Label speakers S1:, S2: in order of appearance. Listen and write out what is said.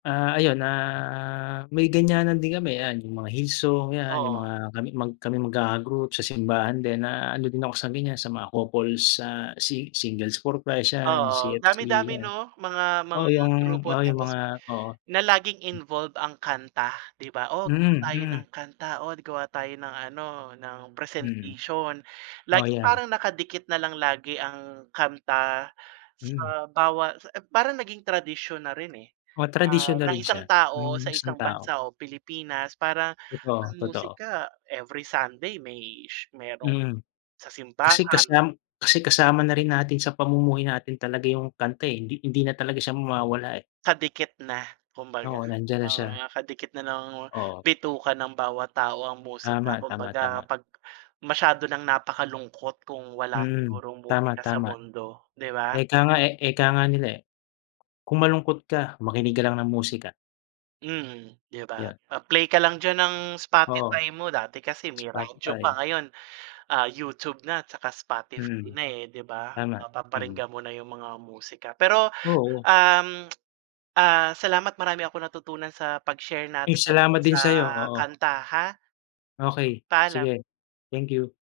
S1: Ah, ayun, ah, may ganyanan din kami. Yan, yung mga hill song, yan. Yung
S2: Oo.
S1: mga kami mag kaming magkaka-group sa simbahan din, na ano din ako sa ganyan, sa mga couples, ah, si singles for Christ, yan.
S2: Oo,
S1: CFC,
S2: dami-dami
S1: yan.
S2: 'no? Mga
S1: Oo,
S2: mga
S1: yung
S2: grupo
S1: oo, yung
S2: tapos
S1: mga oo.
S2: na laging involve ang kanta, di ba? "Oh, gawa
S1: Mm,
S2: tayo
S1: mm.
S2: ng kanta," "Oh, gawa tayo ng ano, ng
S1: Hmm.
S2: presentation."
S1: Oo,
S2: Laging
S1: yan.
S2: parang nakadikit na lang lagi ang kanta,
S1: Hmm.
S2: sa bawa sa parang naging tradisyon na rin, eh,
S1: Oo, tradisyon
S2: ah,
S1: na
S2: ng
S1: rin siya,
S2: isang tao
S1: ng
S2: sa
S1: isang
S2: isang
S1: tao.
S2: bansa o Pilipinas, parang
S1: Totoo,
S2: ang
S1: totoo.
S2: musika, every Sunday may sh merong
S1: Mhm.
S2: sa
S1: Kasi
S2: simbahan.
S1: kasam kasi kasama na rin natin sa pamumuhay natin talaga yung kanta, eh. Hindi hindi na talaga siya mawawala, eh.
S2: Kadikit na kumbaga.
S1: Oo, nandiyan na
S2: Oo
S1: siya.
S2: nga, kadikit na ng
S1: Oo.
S2: bituka ng mga bawat tao ang musika.
S1: Tama, tama,
S2: Kumbaga,
S1: tama.
S2: 'pag masyado ng napakalungkot kung wala
S1: Mm.
S2: sigurong
S1: Tama,
S2: musika sa
S1: tama.
S2: mundo, di ba?
S1: Eka nga, eh eka nga nila, eh, kung malungkot ka, makinig ka lang ng musika.
S2: Mhm, di ba?
S1: Yun.
S2: Ah, play ka lang diyan ng
S1: Oo.
S2: Spotify mo. Dati kasi may radyo pa,
S1: Spotify.
S2: ngayon, ah, YouTube na tsaka Spotify
S1: Mm.
S2: na, eh, di ba?
S1: Tama. Mm.
S2: Mapaparinggan mo na yung mga musika. Pero,
S1: Oo.
S2: um, ah, salamat, marami akong natutunan sa pag-share
S1: Uy,
S2: natin at
S1: salamat din
S2: sa
S1: sayo. Oo.
S2: kanta ha.
S1: Okey.
S2: Paalam.
S1: Sige. Thank you.